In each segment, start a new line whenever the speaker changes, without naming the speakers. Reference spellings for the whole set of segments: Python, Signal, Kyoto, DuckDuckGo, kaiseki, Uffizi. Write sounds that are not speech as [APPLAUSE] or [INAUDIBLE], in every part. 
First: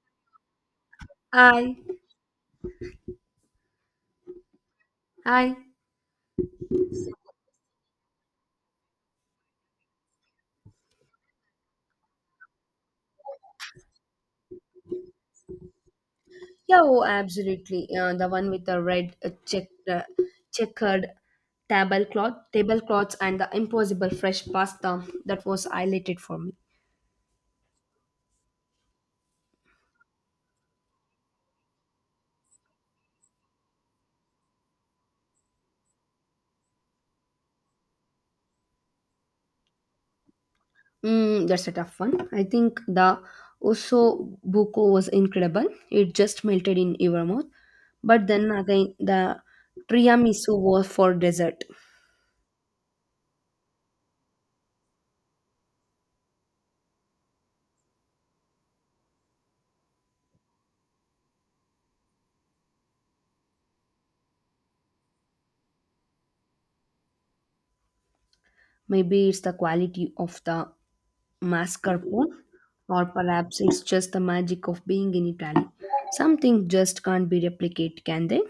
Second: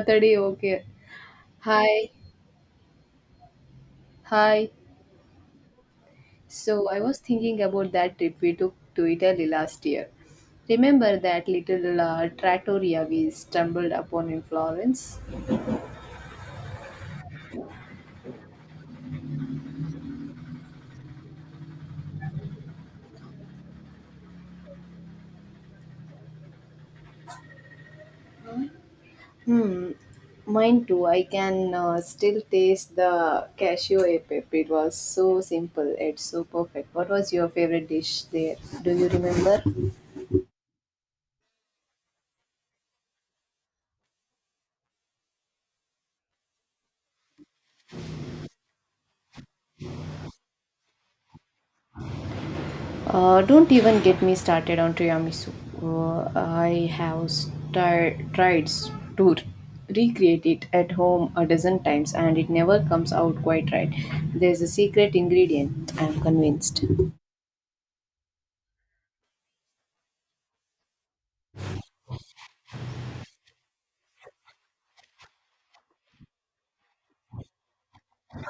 Saturday, okay.
Hi,
Hi, hi.
hi.
So I was thinking about that trip we took to Italy last year. Remember that little trattoria we stumbled upon in Florence?
Yeah, oh, absolutely. The one with the red checkered tablecloths, and the impossible fresh pasta that was highlighted for me.
Mine too. I can still taste the cashew e pepe. It was so simple. It's so perfect. What was your favorite dish there? Do you remember?
Mm, that's a tough one. I think the osso buco was incredible. It just melted in your mouth. But then again, the tiramisu was for dessert.
Don't even get me started on tiramisu. I have tried to recreate it at home a dozen times, and it never comes out quite right. There's a secret ingredient, I'm convinced.
Maybe it's the quality of the mascarpone, or perhaps it's just the magic of being in Italy. Something just can't be replicated, can they?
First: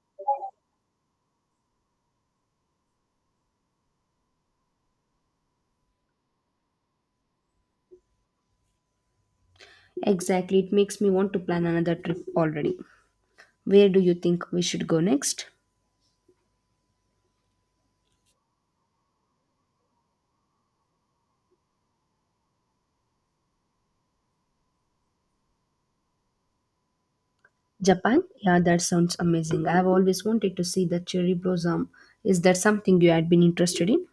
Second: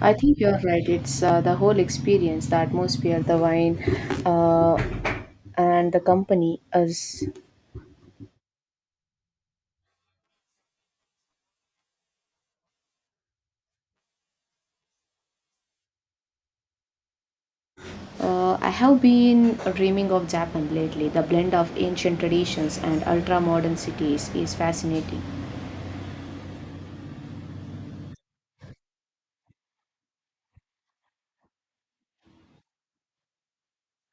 I think you're right. It's the whole experience, the atmosphere, the wine, uh, and the company. Us.
Exactly, it makes me want to plan another trip already. Where do you think we should go next?
I have been dreaming of Japan lately. The blend of ancient traditions and ultra modern cities is fascinating.
Japan? Yeah, that sounds amazing. I've always wanted to see the cherry blossom. Is that something you had been interested in?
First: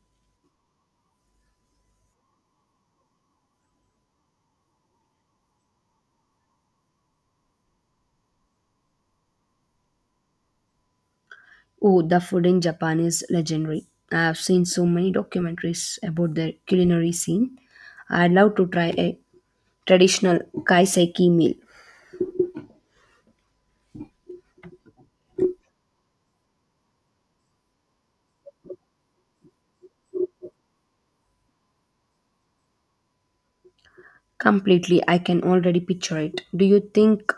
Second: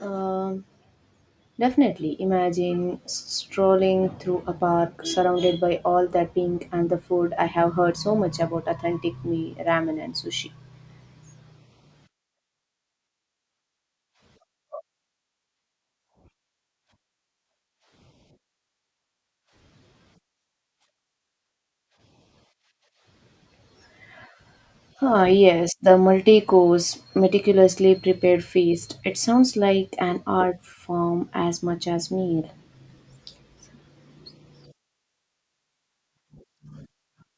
Um Definitely imagine strolling through a park surrounded by all that pink, and the food I have heard so much about, authentic me ramen and sushi.
Oh, the food in Japan is legendary. I have seen so many documentaries about the culinary scene. I'd love to try a traditional kaiseki meal.
Ah, yes, the multi course, meticulously prepared feast. It sounds like an art form as much as meal.
Completely, I can already picture it. Do you think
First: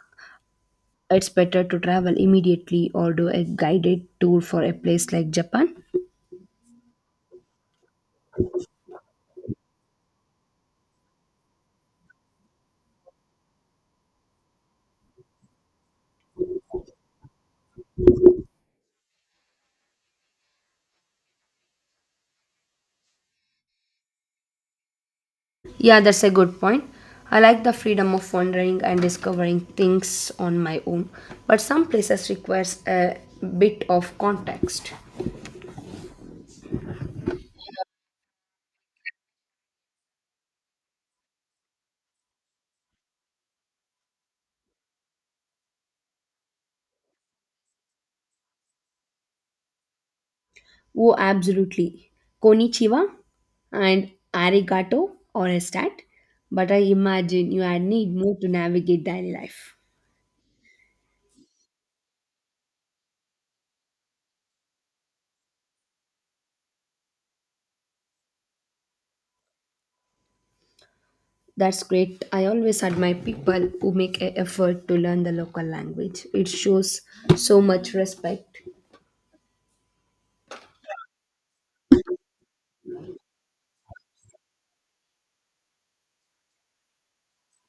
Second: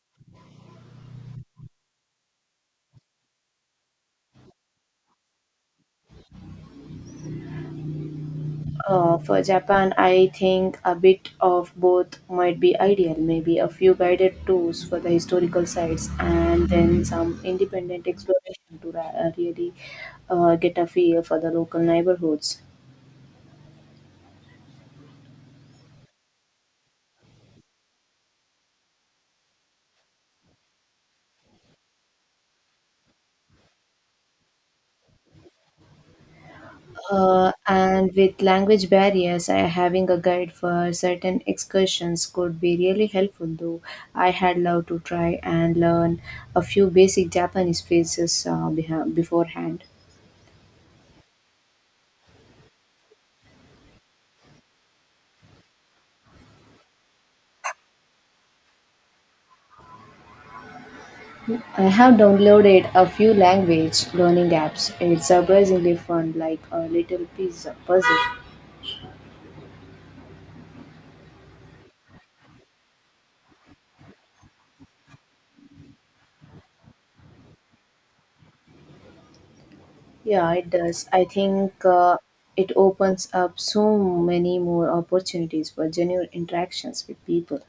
it's better to travel immediately or do a guided tour for a place like Japan?
For Japan, I think a bit of both might be ideal. Maybe a few guided tours for the historical sites, and then some independent exploration to really get a feel for the local neighborhoods.
Yeah, that's a good point. I like the freedom of wandering and discovering things on my own, but some places requires a bit of context.
And with language barriers, I, having a guide for certain excursions could be really helpful, though I had loved to try and learn a few basic Japanese phrases beforehand.
Oh, absolutely. Konichiwa and arigato or a stat, but I imagine you are need more to navigate daily life.
I have downloaded a few language learning apps. It's surprisingly fun, like a little pizza puzzle.
That's great. I always admire people who make an effort to learn the local language. It shows so much respect.
Yeah, it does. I think it opens up so many more opportunities for genuine interactions with people.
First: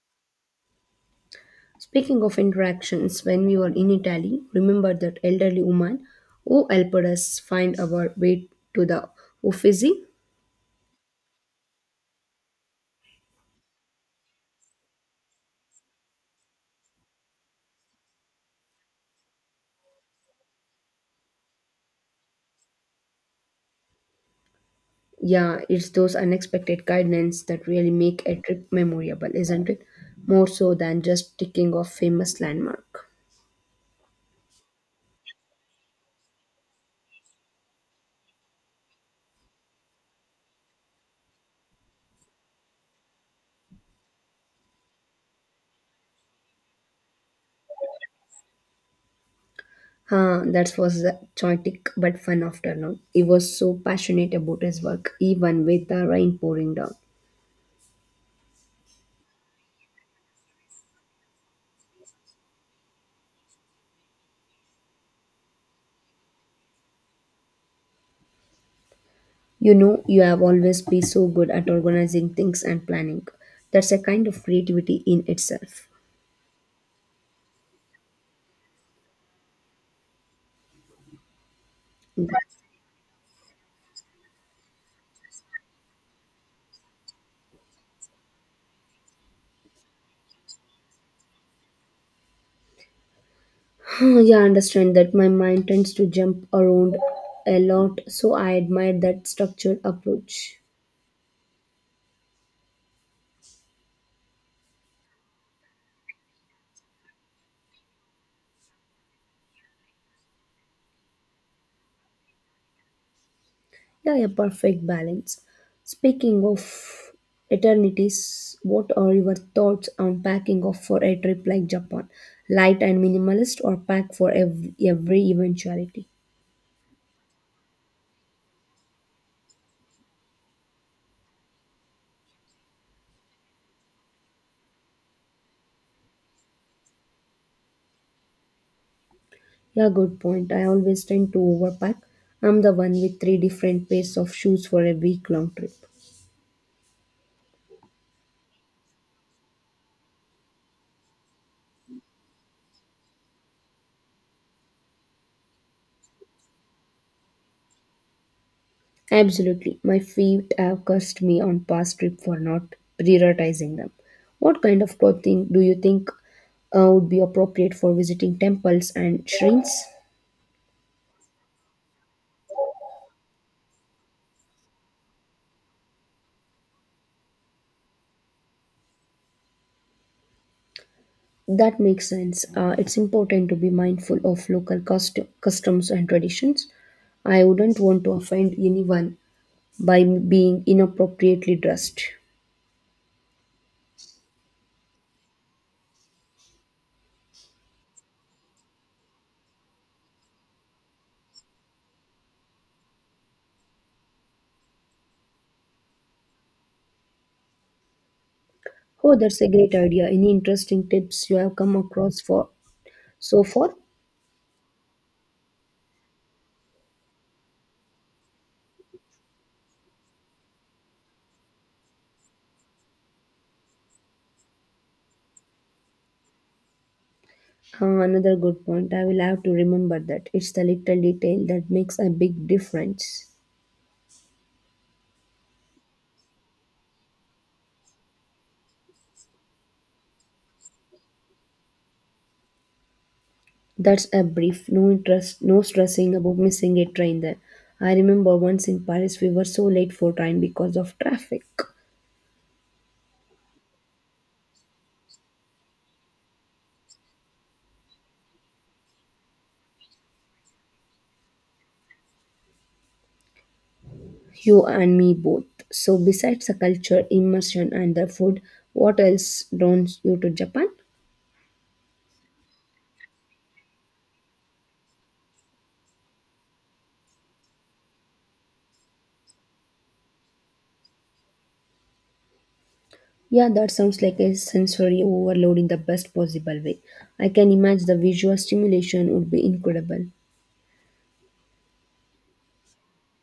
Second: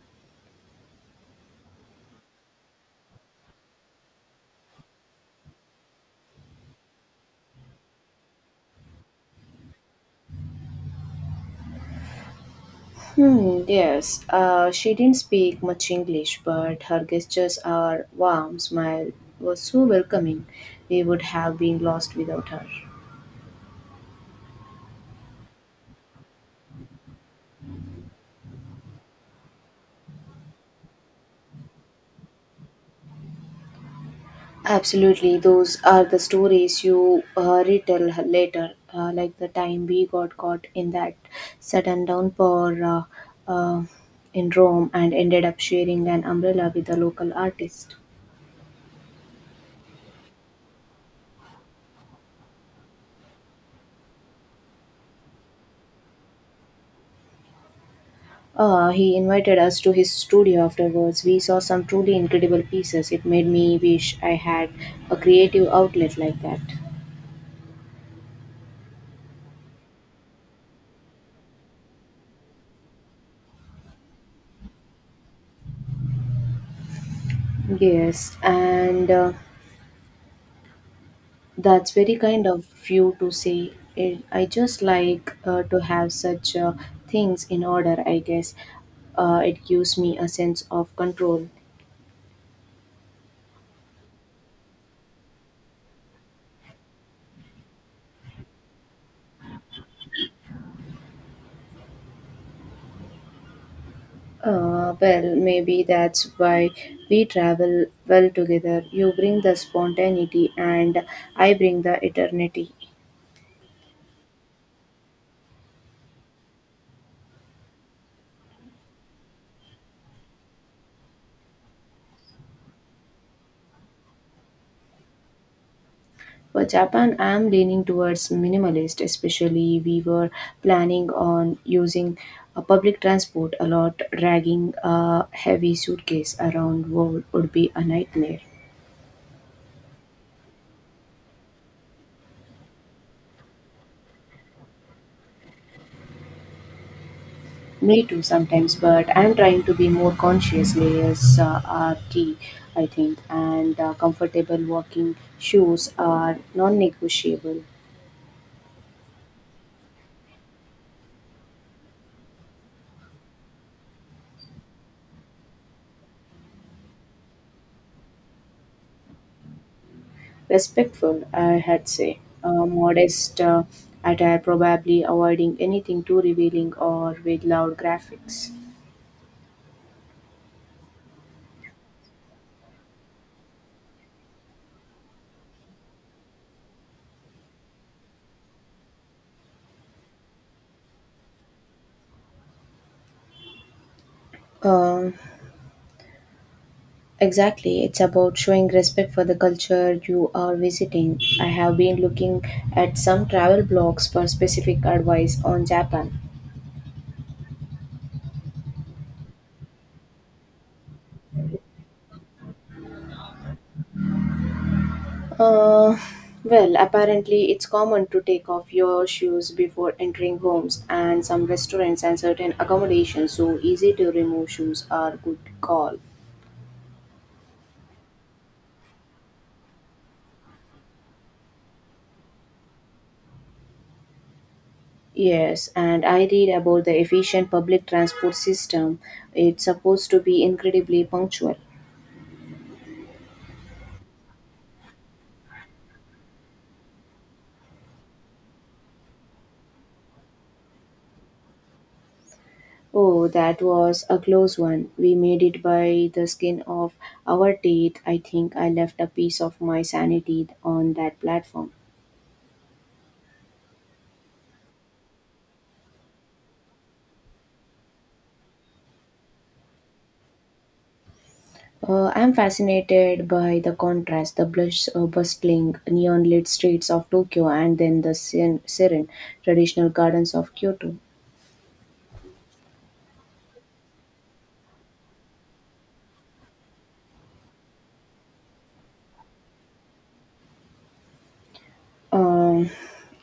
Speaking of interactions, when we were in Italy, remember that elderly woman who helped us find our way to the Uffizi?
Hmm, yes, she didn't speak much English, but her gestures, her warm smile was so welcoming. We would have been lost without her.
Yeah, it's those unexpected guidance that really make a trip memorable, isn't it? More so than just ticking off famous landmark.
Absolutely, those are the stories you retell later, like the time we got caught in that sudden downpour, uh, in Rome, and ended up sharing an umbrella with a local artist.
Huh, that was a chaotic but fun afternoon. He was so passionate about his work, even with the rain pouring down.
He invited us to his studio afterwards. We saw some truly incredible pieces. It made me wish I had a creative outlet like that.
You know you have always been so good at organizing things and planning. That's a kind of creativity in itself.
Yes, and that's very kind
That-
of you to say. Eh, I just like to have such things in order, I guess. It gives me a sense of control.
[SIGHS] yeah, I understand that my mind tends to jump around a lot, so I admire that structured approach.
Well, maybe that's why we travel well together. You bring the spontaneity, and I bring the eternity.
Yeah, a perfect balance. Speaking of eternities, what are your thoughts on packing off for a trip like Japan? Light and minimalist, or pack for every eventuality?
For Japan, I am leaning towards minimalist, especially we were planning on using a public transport a lot. Dragging a heavy suitcase around world would be a nightmare.
Yeah, good point. I always tend to overpack. I'm the one with three different pairs of shoes for a week long trip.
Me too sometimes, but I'm trying to be more conscious. Layers are key, I think, and comfortable walking shoes are non negotiable.
Absolutely. My feet have cursed me on past trip for not prioritizing them. What kind of clothing do you think would be appropriate for visiting temples and shrines?
Respectful, I had say. Modest attire, probably avoiding anything too revealing or with loud graphics.
That makes sense. It's important to be mindful of local customs and traditions. I wouldn't want to offend anyone by being inappropriately dressed.
Um, exactly. It's about showing respect for the culture you are visiting. I have been looking at some travel blogs for specific advice on Japan.
Oh, that's a great idea. Any interesting tips you have come across for so far?
Uh, well, apparently, it's common to take off your shoes before entering homes, and some restaurants and certain accommodations, so easy to remove shoes are good call.
Another good point. I will have to remember that it's the little detail that makes a big difference.
Yes, and I read about the efficient public transport system. It's supposed to be incredibly punctual.
That's a brief, no interest, no stressing about missing a train there. I remember once in Paris we were so late for train because of traffic.
Oh, that was a close one. We made it by the skin of our teeth. I think I left a piece of my sanity on that platform.
You and me both. So, besides the culture, immersion, and the food, what else draws you to Japan?
I'm fascinated by the contrast, the blush, bustling, neon lit streets of Tokyo, and then the serene, traditional gardens of Kyoto.
Yeah, that sounds like a sensory overload in the best possible way. I can imagine the visual stimulation would be incredible.
Um,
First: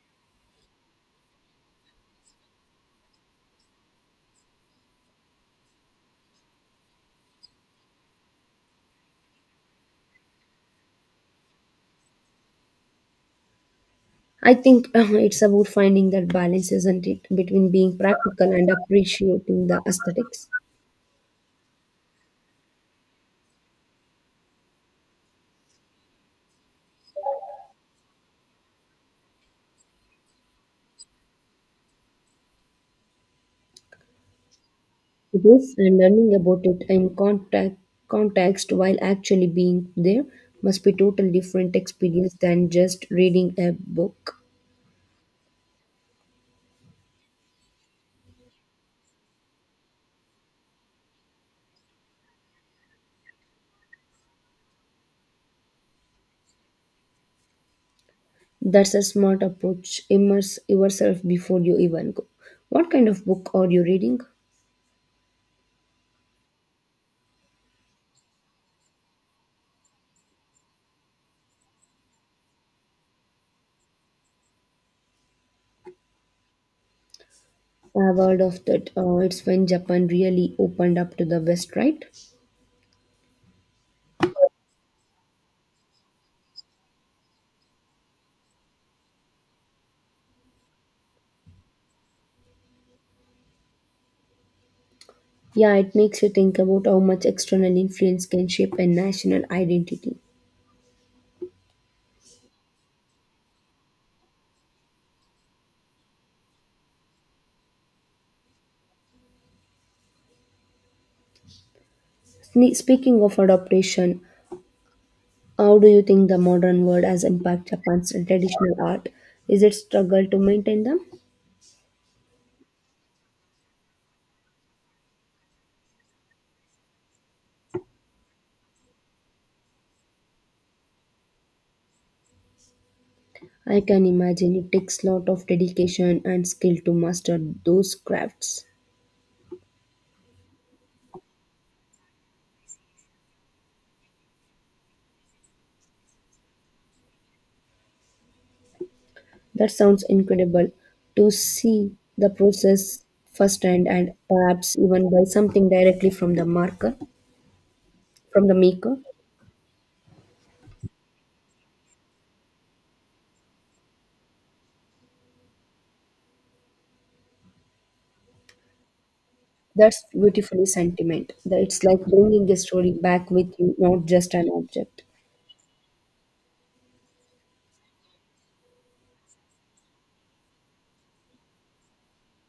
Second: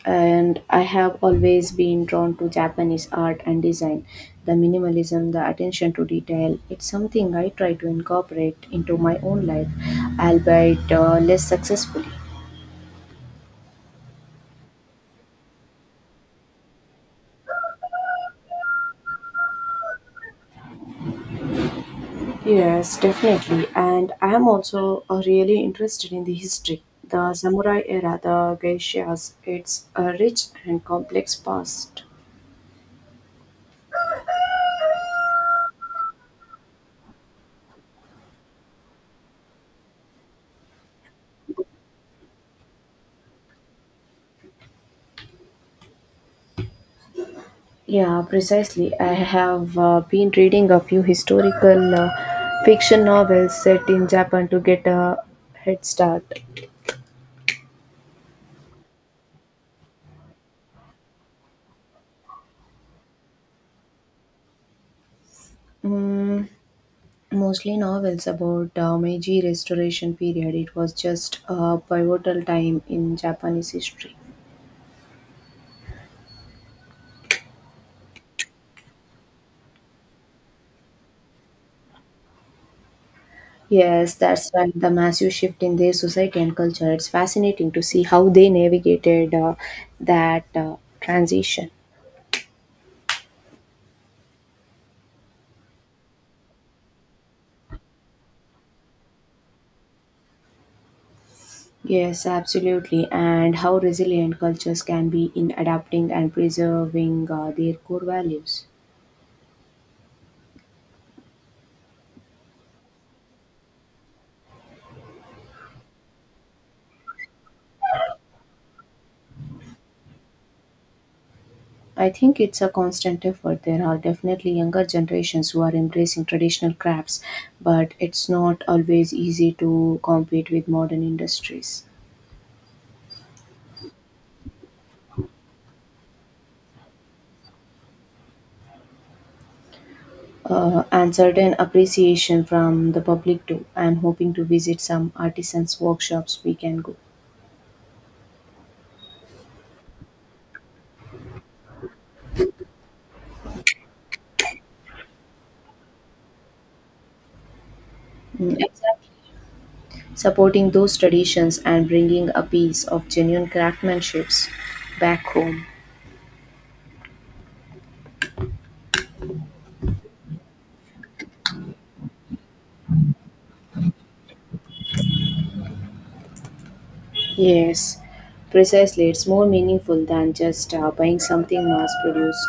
and I have always been drawn to Japanese art and design. The minimalism, the attention to detail, it's something I try to incorporate into my own life, albeit less successfully.
I think [LAUGHS] it's about finding that balance, isn't it, between being practical and appreciating the aesthetics.
Yes, definitely. And I am also really interested in the history. The samurai era, the geishas, it's a rich and complex past.
It is, and learning about it in context while actually being there must be totally different experience than just reading a book.
Yeah, precisely. I have been reading a few historical fiction novels set in Japan to get a head start.
That's a smart approach. Immerse yourself before you even go. What kind of book are you reading?
Mostly novels about Meiji Restoration period. It was just a pivotal time in Japanese history.
I've heard of that. It's when Japan really opened up to the West, right?
Yes, that's right. The massive shift in their society and culture. It's fascinating to see how they navigated that transition.
Yeah, it makes you think about how much external influence can shape a national identity.
Yes, absolutely. And how resilient cultures can be in adapting and preserving their core values.
Speaking of adaptation, how do you think the modern world has impacted Japan's traditional art? Is it struggle to maintain them?
I think it's a constant effort. There are definitely younger generations who are embracing traditional crafts, but it's not always easy to compete with modern industries.
I can imagine it takes lot of dedication and skill to master those crafts.
And certain appreciation from the public too. I'm hoping to visit some artisans' workshops we can go.
That sounds incredible to see the process firsthand and perhaps even buy something directly from the
Mm,
maker.
exactly. Supporting those traditions and bringing a piece of genuine craftsmanship back home.
That's beautifully sentiment. That it's like bringing a story back with you, not just an object.
Yes, precisely. It's more meaningful than just buying something mass produced.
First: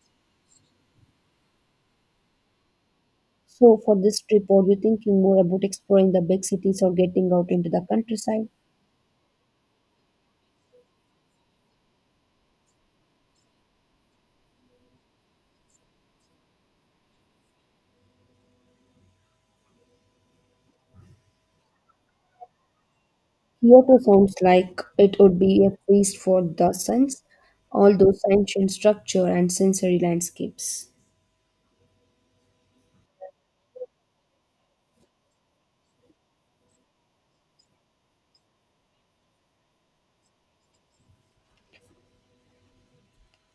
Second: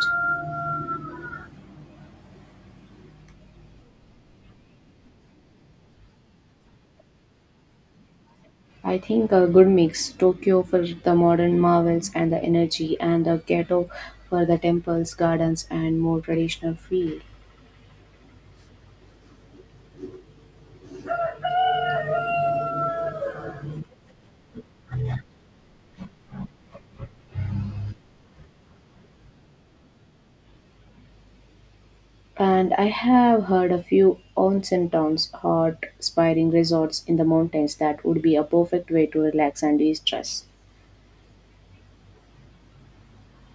So, for this trip, are you thinking more about exploring the big cities or getting out into the countryside?
I think a good mix, Tokyo for the modern marvels and the energy, and the ghetto for the temples, gardens, and more traditional feel.
Kyoto sounds like it would be a feast for the sense, all those ancient structure and sensory landscapes.
And I have heard a few onsen towns, hot, inspiring resorts in the mountains that would be a perfect way to relax and de stress.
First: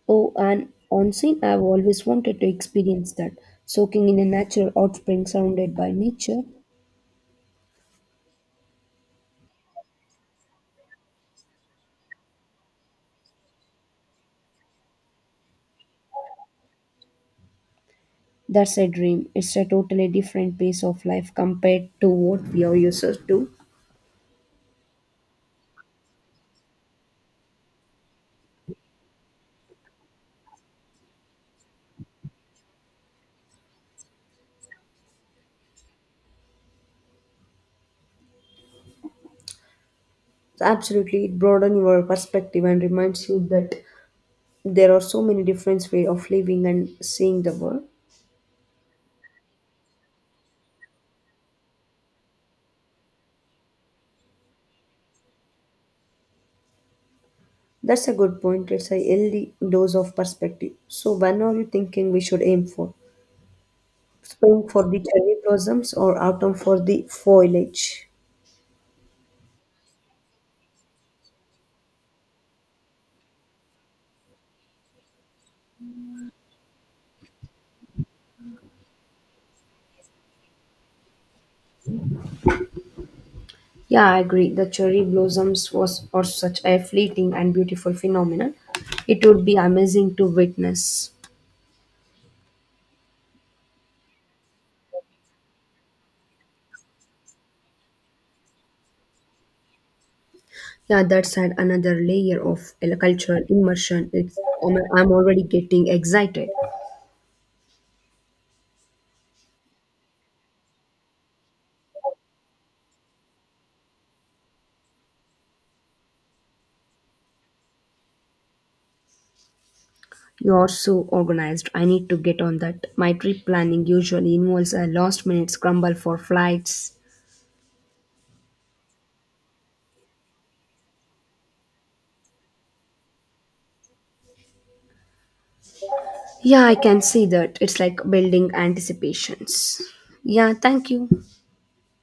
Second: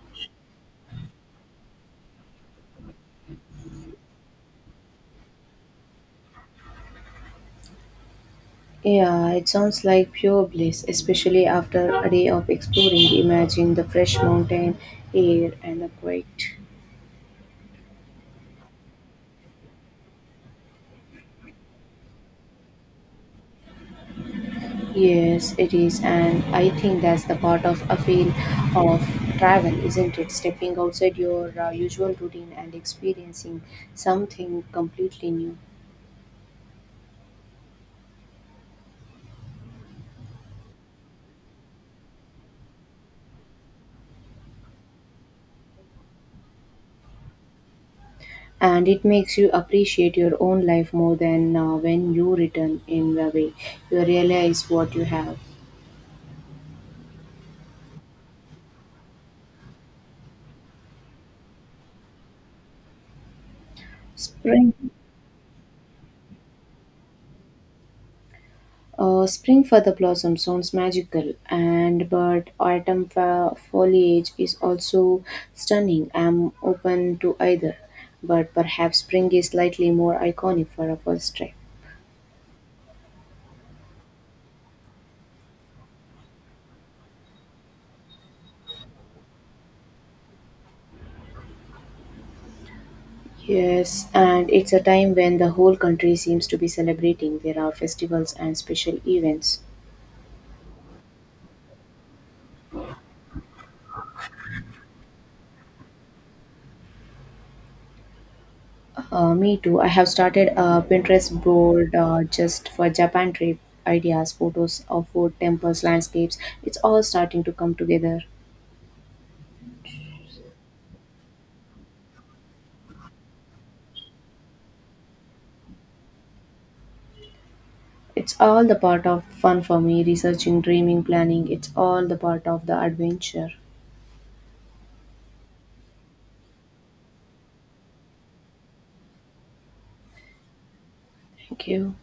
Oh, and on scene, I've always wanted to experience that. Soaking in a natural hot spring surrounded by nature,
Yeah, it sounds like pure bliss, especially after a day of exploring. Imagine the fresh mountain air and the quiet.
that's a dream. It's a totally different pace of life compared to what we are used to.
Yes, it is, and I think that's the part of a feel of travel, isn't it? Stepping outside your usual routine and experiencing something completely new.
So absolutely, it broadens your perspective and reminds you that there are so many different ways of living and seeing the world.
And it makes you appreciate your own life more than when you return, in the way you realize what you have.
That's a good point. It's a healthy dose of perspective. So, when are you thinking we should aim for? Spring
Spring.
for the cherry blossoms or autumn for the foliage?
Spring for the blossom sounds magical, and but autumn foliage is also stunning. I'm open to either, but perhaps spring is slightly more iconic for a first trip.
Yeah, I agree. The cherry blossoms was are such a fleeting and beautiful phenomenon. It would be amazing to witness.
Yes, and it's a time when the whole country seems to be celebrating. There are festivals and special events.
Yeah, that's had another layer of a cultural immersion. It's I'm already getting excited.
Me too. I have started a Pinterest board just for Japan trip ideas, photos of food, temples, landscapes. It's all starting to come together.
You are so organized. I need to get on that. My trip planning usually involves a last minute scramble for flights.
It's all the part of fun for me, researching, dreaming, planning. It's all the part of the adventure.
Yeah, I can see that. It's like building anticipations. Yeah, thank you.
Thank you.